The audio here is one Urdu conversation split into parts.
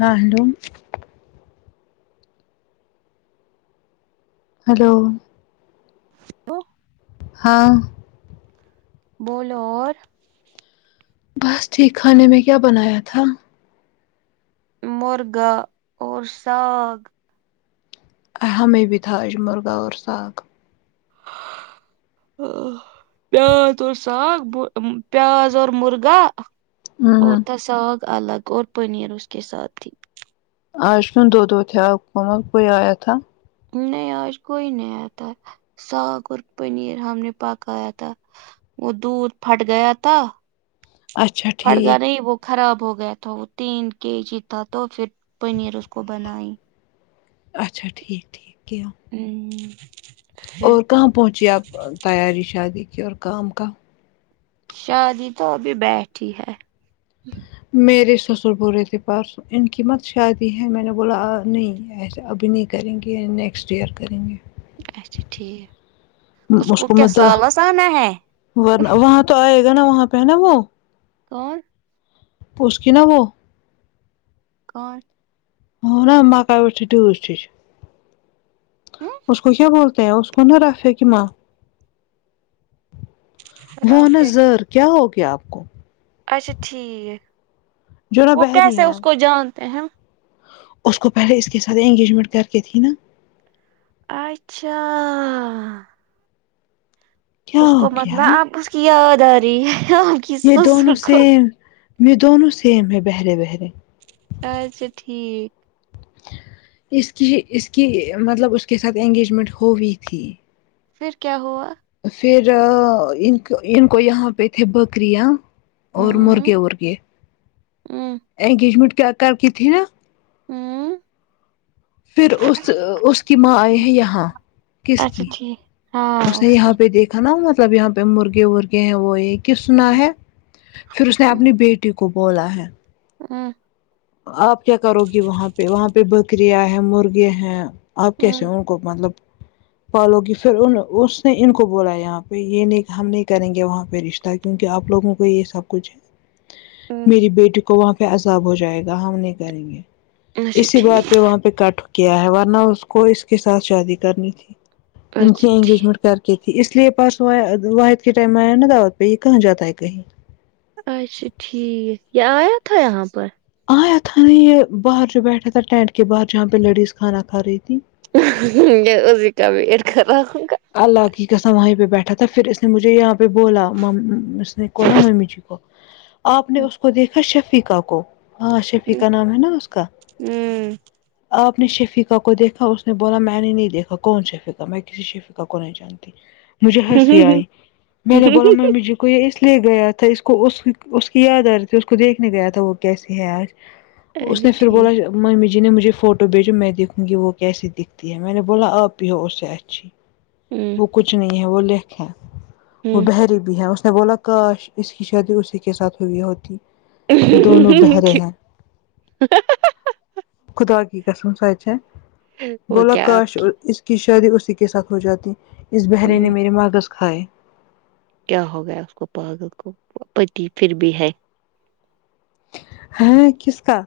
ہاں ہیلو ہیلو [inaudible] ہاں بولو اور بس ٹھیک کھانے میں کیا بنایا تھا مرغا اور ساگ ہمیں بھی تھا آج مرغہ اور ساگ پیاز اور ساگ پیاز اور مرغا اور ہوں تھا ساگ الگ اور پنیر اس کے ساتھ تھی آج نا دو دو تھے آپ کے وہاں کوئی آیا تھا نہیں آج کوئی نہیں آتا ساگ اور پنیر ہم نے پکایا تھا وہ دودھ پھٹ گیا تھا اچھا پھٹ گیا ٹھیک نہیں وہ خراب ہو گیا تھا وہ تین کے جی تھا تو پھر پنیر اس کو بنائی اچھا ٹھیک ٹھیک نہ ہوں اور کہاں پہنچیے آپ تیاری شادی کی اور کام کا شادی تو ابھی بیٹھی ہے میرے سسر بورے تھے پارسوں ان کی مت شادی ہے میں نے بولا آ نہیں ایسا ابھی نہیں کریں گے نیکسٹ ایئر کریں گے اچھا ٹھیک اس کو کیا سالس آنا ہے ورنہ وہاں تو آئے گا نا وہاں پہ ہے نا وہ اور اس کے نہ وہ اور ا نا مکائی ویٹ ڈٹس سش اس کو کیا بولتا اس کو نا رافے کہ معاں وہن رافیہ کی زر کیا ہوگیا آپ کو اچھا ٹھیک جو نا وہ بحری کیسے ہے اس کو جانتے ہیں ہم اس کو پہلے اس کے ساتھ انگیجمنٹ کر کے تھی نا اچھا کیا اس ہو کو متلب گیا آپ اس کی یاد آ رہی ہے کی یہ سسر دونوں کو سیم یہ دونوں سیم ہے بہرے بہرے اچھا ٹھیک اس کی اس کی مطلب اس کے ساتھ انگیجمنٹ ہو ہوئی تھی پھر کیا ہوا پھر ان ان کو یہاں پہ تھے بکریا اور ہوں مرگے ارگے ہوں انگیجمنٹ کیا کر کی تھی نا ہوں پھر اس اس کی ماں آئی ہیں یہاں کس اچھا کی ٹھیک ہاں اس نے یہاں کی پہ دیکھ تھا نا مطلب یہاں پہ مرغے ورغے ہیں وہ یہ کس سنا ہے پھر اس نے اپنی بیٹی کو کوبلا ہے ہاں آپ کیا کرو گی وہاں پہ وہاں پہ بکریاں ہیں مرغے ہیں آپ کیسے کو مطلب پالوگی پھر ان اس نے ان کو بولا یہاں پہ یہ نہیں ہم نہیں کریں گے وہاں پہ رشتے ت کیونکہ آپوگوں کو یہ سب کچھ ہے میری بیٹی کو وہاں پہ عذاب ہو جائے گا ہم نہیں کریں گے اچھا اسی ٹھیک بات پہ وہاں پہ کٹ کیا ہے ورنہ اس کو اس کے ساتھ شادی کرنی تھی ان کی اچھا انگیجمنٹ ٹھیک کر کے کی تھی اس لیے پاس واحد کے ٹائم میں آ نا دعوت پہ یہ کہاں جاتا ہے کہیں اچھا ٹھیک یہ آیا تھا یہاں پر آیا تھا نہیں یہ باہر جو بیٹھا تھا ٹینٹ کے باہر جہاں پہ لیڈیز کھانا کھا رہی تھی یہ ازی کا بھییر کر رہا ہوں گا اللہ کی قسم ہے وہیں پہ بیٹھا تھا پھر اس نے مجھے یہاں پہ بولا مم اس نے کو نا ممی کو آپ نے اس کو دیکھا شفقا کو ہاں شفقا نام ہے نا اس کا آپ نے شفقہ کو دیکھا اس نے بولا میں نے نہیں دیکھا کون شفقہ میں کسی شفقہ کو نہیں جانتی مجھے ہنسی آئی ہوں میں نے بولا میں مجھے کو کو یہ اس لیے گیا تھا اس کو اس اس کی یاد آ رہی تھی اس کو دیکھنے گیا تھا وہ کیسی ہے آج اچھا اس نے پھر بولا ٹھیک ممی جی نے مجھے فوٹو بھیجو میں دیکھوں گی وہ کیسی دکھتی ہے میں نے بولا آپ ہو اس سے اچھی ہوں وہ کچھ نہیں ہے وہ لکھ ہیں وہ ہوں بحری بھی ہے اس نے بولا تو کاش اس کی شادی اسی کے ساتھ ہوئی ہوتی ہ دونوں بہرے ہیں خدا کی قسم وہ بول کیا آپ کاش کی شادی اسی کے ساتھ ہو جاتی اس بہری نے ہوں میرے ماگذ کھائے کیا ہو گیا اس کو پاگل کو پتی پھر بھی ہے ہاں کس کا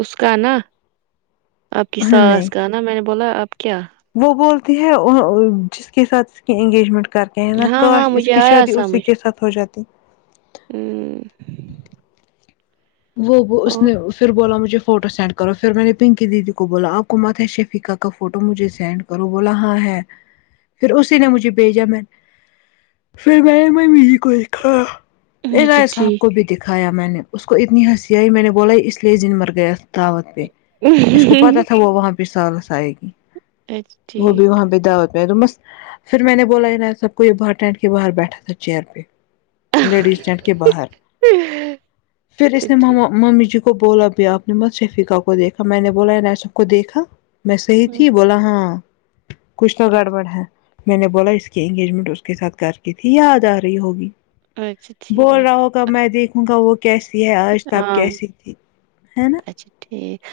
اس کا نا آپ کی نہیں ساس کا نا میں نے بولا آپ کیا وہ بولتی ہے جس کے ساتھ اس کی انگیجمنٹ کر کے ہیں نا ہاں ہاں کاش اس مجھے کی آیا شادی اسی سمجھ کے ساتھ ہو جاتی ہوں وہ وہ اس اور نے پھر بولا مجھے فوٹو سینڈ کرو پھر میں نے پنکی دیدی کو بولا آپ کو مات ہے شفیقہ کا فوٹو مجھے سینڈ کرو بولا ہاں ہے پھر اسی نے مجھے بھیجا میں نے پھر میں نے می کو دکھا ا اچھا رائے صاحب ٹھیک کو بھی دکھایا میں نے اس کو اتنی ہنسی آئی میں نے بولا اس لیے زن مر گیا دعوت پہ اس کو پتہ تھا وہ وہاں پہ سالس آئے گی اچھا وہ بھی ٹھیک وہاں پہ دعوت میںس پھر میں نے بولا یہ ن سب کو یہ باہر ٹینٹ کے باہر بیٹھا تھا چیئر پہ لیڈیز ٹینٹ کے باہر ہ پھر اس نے ممی جی کو بولا بھی اپ نے مت شفقا کو دیکھا میں نے بولا سب کو دیکھا میں صحیح ہوں تھی بولا ہاں کچھ تو اچھا گڑبڑ ہے میں نے بولا اس کی انگیجمنٹ اس کے ساتھ کر کے تھی یاد آ رہی ہوگی اچھا بول ٹھیک رہا ہو کب میں دیکھوں گا وہ کیسی ہے آج تب ہاں کیسی تھی ہے نا اچھا ٹھیک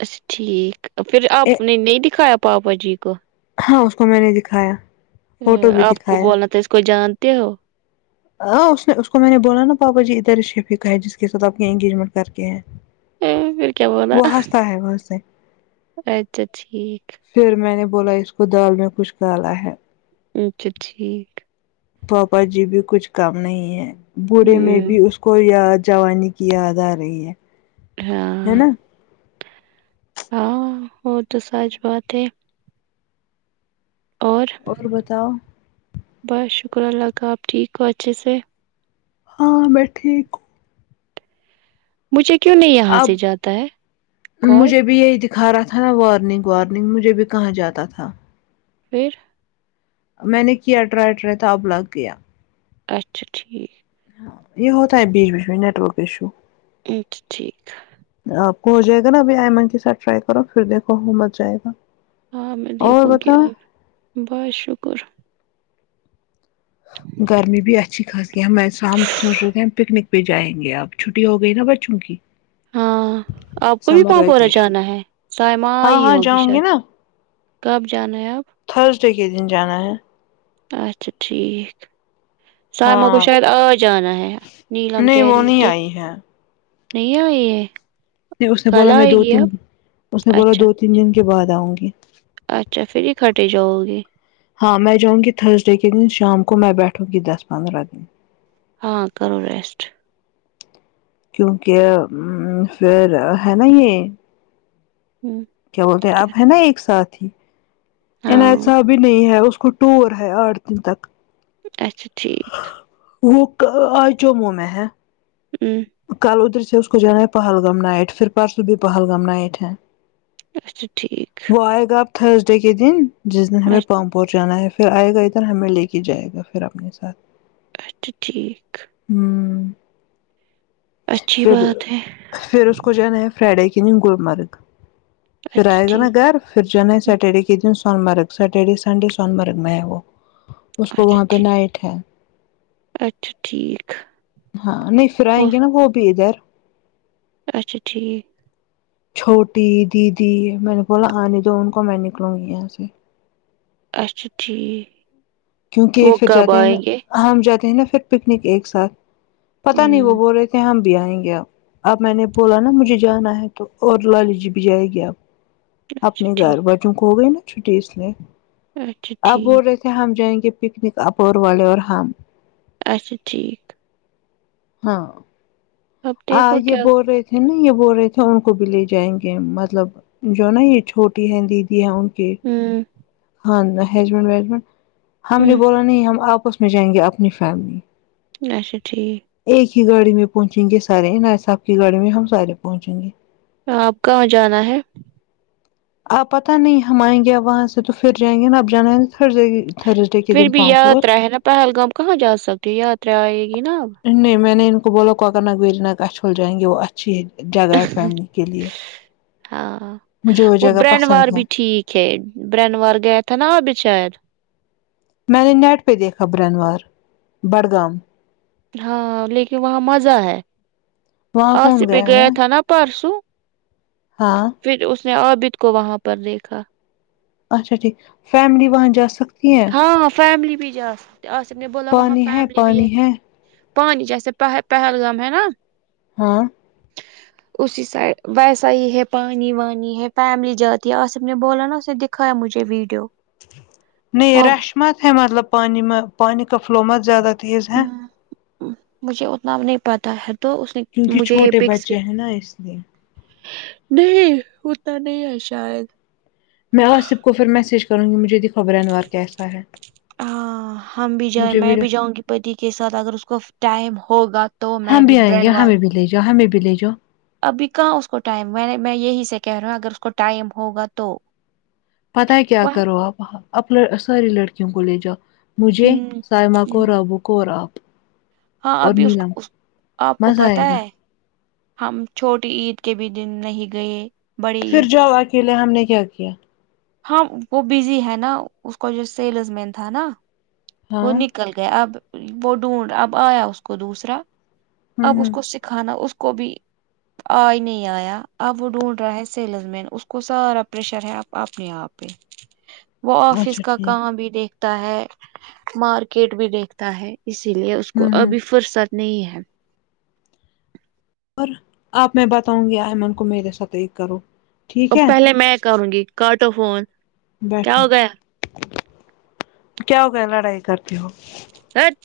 اچھا ٹھیک پھر آپ نے نہیں دکھایا پاپا جی کو ہاں اس کو میں نے دکھایا ا فوٹو بھی آپ کو دکھایا بولنا تو اس کوئی جانتے ہو ہ اس نے اس کو میں نے بولا نا پاپا جی ادھر شفیقا ہے جس کے ساتھ آپ انگیجمنٹ کر کے ہیں ا پھر کیا بولنا سے اچھا ٹھیک پھر میں نے بولا اس کو دال میں کچھ کالا ہے اچھا ٹھیک ہے پاپا جی بھی کچھ کام نہیں ہے بوڑھے میں ہوں بھی اس کوئی یاد جوانی کی یاد آ رہی ہے ہاں ہے نا ہاں وہ تو سچ بات ہے اور اور بتاؤ بس شکر اللہ کا اپ ٹھیک ہو اچھے سے ہاں میں ٹھیک ہو مجھے کیوں نہیں یہاں اب سے جاتا ہے کال کھا رہا تھا نا وارننگ وارننگ مجھے بھی کہاں جاتا تھا پھر میں نے کیاٹراٹرا تو اب لگ گیا اچھا ٹھیک یہ ہوتا ہے بیچ بیچ میں نیٹ ورک ایشو اچھ ٹھیک ہے آپ کو ہو جائے گا نا ابھی آئیمن کے ساتھ ٹرائی کرو پھر دیکھو وہ مت جائے گا ہاں میں اور دیکھوں گی بتاؤ آپ بہت شکر گرمی بھی اچھی خاصی ہے ہم میں شام سوچ رہے تھے ہم پکنک پہ جائیں گے آپ چھٹی ہو گئی نا بچوں کی ہاں آپ کو بھی سمر پاپورہ ویکیشن جانا ہے سائمہ ہاں آئی ہاں ہوگی جاؤں گی شاید نا کب جانے ہیں آپ تھرس ڈے کے دن جانا ہے اچھا ٹھیک سائما کو ہاں شاید آج جانا ہے نیلم نہیں کہہ وہ رہی نہیں تھی آئی ہے نہیں آئی یہ نہیں اس نے بولا میں دو تین اس نے بولا اچھا دو تین دن کے بعد آؤں گی اچھا پھر یہ کھٹے جاؤ گے ہاں میں جاؤں گی تھرسڈے کے دن شام کو میں بیٹھوں گی دس پندرہ دن ہاں کرو ریسٹ کیونکہ ام پھر ہے نا یہ ہوں کیا بولتے اب ہے نا ایک ساتھ ان ہاں ایسا بھی نہیں ہے اس کو ٹور ہے آٹھ دن تک اچھا ٹھیک وہ آج جممو میں ہے ہوں کل ادھر سے اس کو جانا ہے پہلگام نائٹ پھر پارس بھی پہلگام نائٹ ہے اچھا ٹھیک پہلگام آپ تھرس ڈے کے دن جس دن ہم اچھا پم پہنچانا ہے پھر آئے گا ادھر ہمیں لے کے جائے گا پھر اپنے ساتھ ٹ ٹھیک ہوں اچھی بات ہے پھر اس کو جانا ہے فرائیڈے کے دن گلمرگ پھر اچھا آئے گا نا ٹھیک گھر پھر جو نا ہے ہم، سیٹرڈے کے دن سونمرگ سٹرڈے سنڈے سونمرگ میں ہے وہ اس کو اچھا وہاں پہ ٹھیک نائٹ ہے اچھا ٹھیک آئینگے نہ وہ بھی ادھر اچھا ٹھیک چھوٹی دیدی میں نے بولا آنے دو ان کو میں نکلوں گی یہاں سے اچھا ٹھیک کیونکہ وہ پھر کب جاتے ہیں نا آئیں گے ہم ہم جاتے ہیں نا پھر پکنک ایک ساتھ پتاہ نہیں وہ ہوں بول رہے تھے ہم بھی اینگیں اب اب میں نے بولا نا مجھے جانا ہے تو اور لالی جی بھی جائے گی آپ اچھا اپنے گھر ٹھیک بچوں کو ہو گئی نا چھٹی اس لیے اچھا اب بول ٹھیک رہے تھے ہم جائیں گے پکنک اپور والے اور ہماں اچھا ٹھیک ہاں اب دیکھو آج یہ کیا بول رہے تھ نا یہ بول رہے تھے ان کو بھی لے جائیں گے مطلب جو نا یہ چھوٹی ہے دیدی ہے ان ہوں ہم نے ہوں بولا نہیں ہم آپس میں جائیں گے اپنی فیملی اچھا ٹھیک ایک ہی گاڑی میں پہنچیں گے سارے نا صاحب کی گاڑی میں ہم سارے پہنچیں گے آپ کہاں جانا ہے آپ پتہ نہیں ہم آئیں گے وہاں سے تو پھر جائیں گے نا اب جانا ہے پھر جیگے تھرسڈے کے پھر دن بھی پامپور یاترا ہے نا پہلگام کہاں جا سکتی ہو یاترا آئے گی نا نہیں میں نے ان کو بولا کوکرنا بھیجنا کاش ہو جائیں گے وہ اچھی جگہ ہے فیملی کے لیے ہاں مجھے وہ جگہ پسند ہے ک برنوار گیا تھ نا آ بچار میں نے نیٹ پ دیکھا بنوار بڈگام ہاں لیکن وہاں مزہ ہے وہاں آصف کون بہی گیا ہے تھا نا پرسو ہاں پھر اس نے عابد کو وہاں پر دیکھا اچھا ٹھیک فیملی وہاں جا سکتی ہیں ہاںاں فیملی بھی جا سکتے آ سف نے بولا وہاں فیملی بھی ہے پانی جیسے پہل پہلگام ہے نا ہاں اسی سائ ویسا ہی ہے پانی وانی ہے فیملی جاتی ہے آصف نے بولا نا اسے دکھ دیکھا یا مجھے ویڈیو نہیں وہ رش مت ہے مطلب پانی میں پانی کا فلو مت زیادہ تیز ہے مجھے اتنا نہیں پتا ہے تو اس نے کیونکہ مجھے یہ چھوٹے پکس بچے ہیں نا اس لیے نہیں اتنا نہیں ہے شاید میں آصف کو پھر میسیج کروں گی مجھے دکھ ار کیسا ہے ہاں ہ ہم بھی جائیں مجھے میں ویڈیو بھی جاؤں گی پتی کے ساتھ اگر اس کو ٹائم ہوگا تو میں بھی بریڈ وال جہاں میں بھی لے جاؤ ابھی کہاں اس کو ٹائم میں نے میں یہی سے کہہ رہا اگر اس کو ٹائم ہوگا تو پتا ہے کیا وہ کرو آپ اپپ ساری لڑکیوں کو لے جاؤ مجھے سائمہ کو رابو کو اور آپ ہاں اور ابھی اس نیلم اس آپ کو مزہ پتا آئے گا ہے ہم چھوٹی عید کے بھی دن نہیں گئے بڑی پھر عید جاؤ اکیلے ہم نے کیا کیا ہاں وہ بزی ہے نا اس کا جو سیلز مین تھا نا ہاں وہ نکل گیا اب وہ ڈھونڈ اب آیا اس کو دوسرا ہوں اب اس ہوں کو سک کھانا اس کو بھی آ ہی نہیں آیا اب وہ ڈھونڈ رہا ہے سیلز مین اس کو سارا پریشر ہے آب اپنے آپ پہ وہ آفس اچھا کا ٹھیک کام بھی دیکھتا ہے مارکیٹ بھی دیکھتا ہے اسی لیے اس کو ہوں ہوں ابھی فرصت نہیں ہے اور آپ میں بتاؤں گی ایمن کو میرے ساتھ ایک کرو ٹھیک ہے پہلے میں کروں گی کاٹو فون کیا بیٹھو ہو گیا کیا بے لڑائی کرتے ہو ہٹ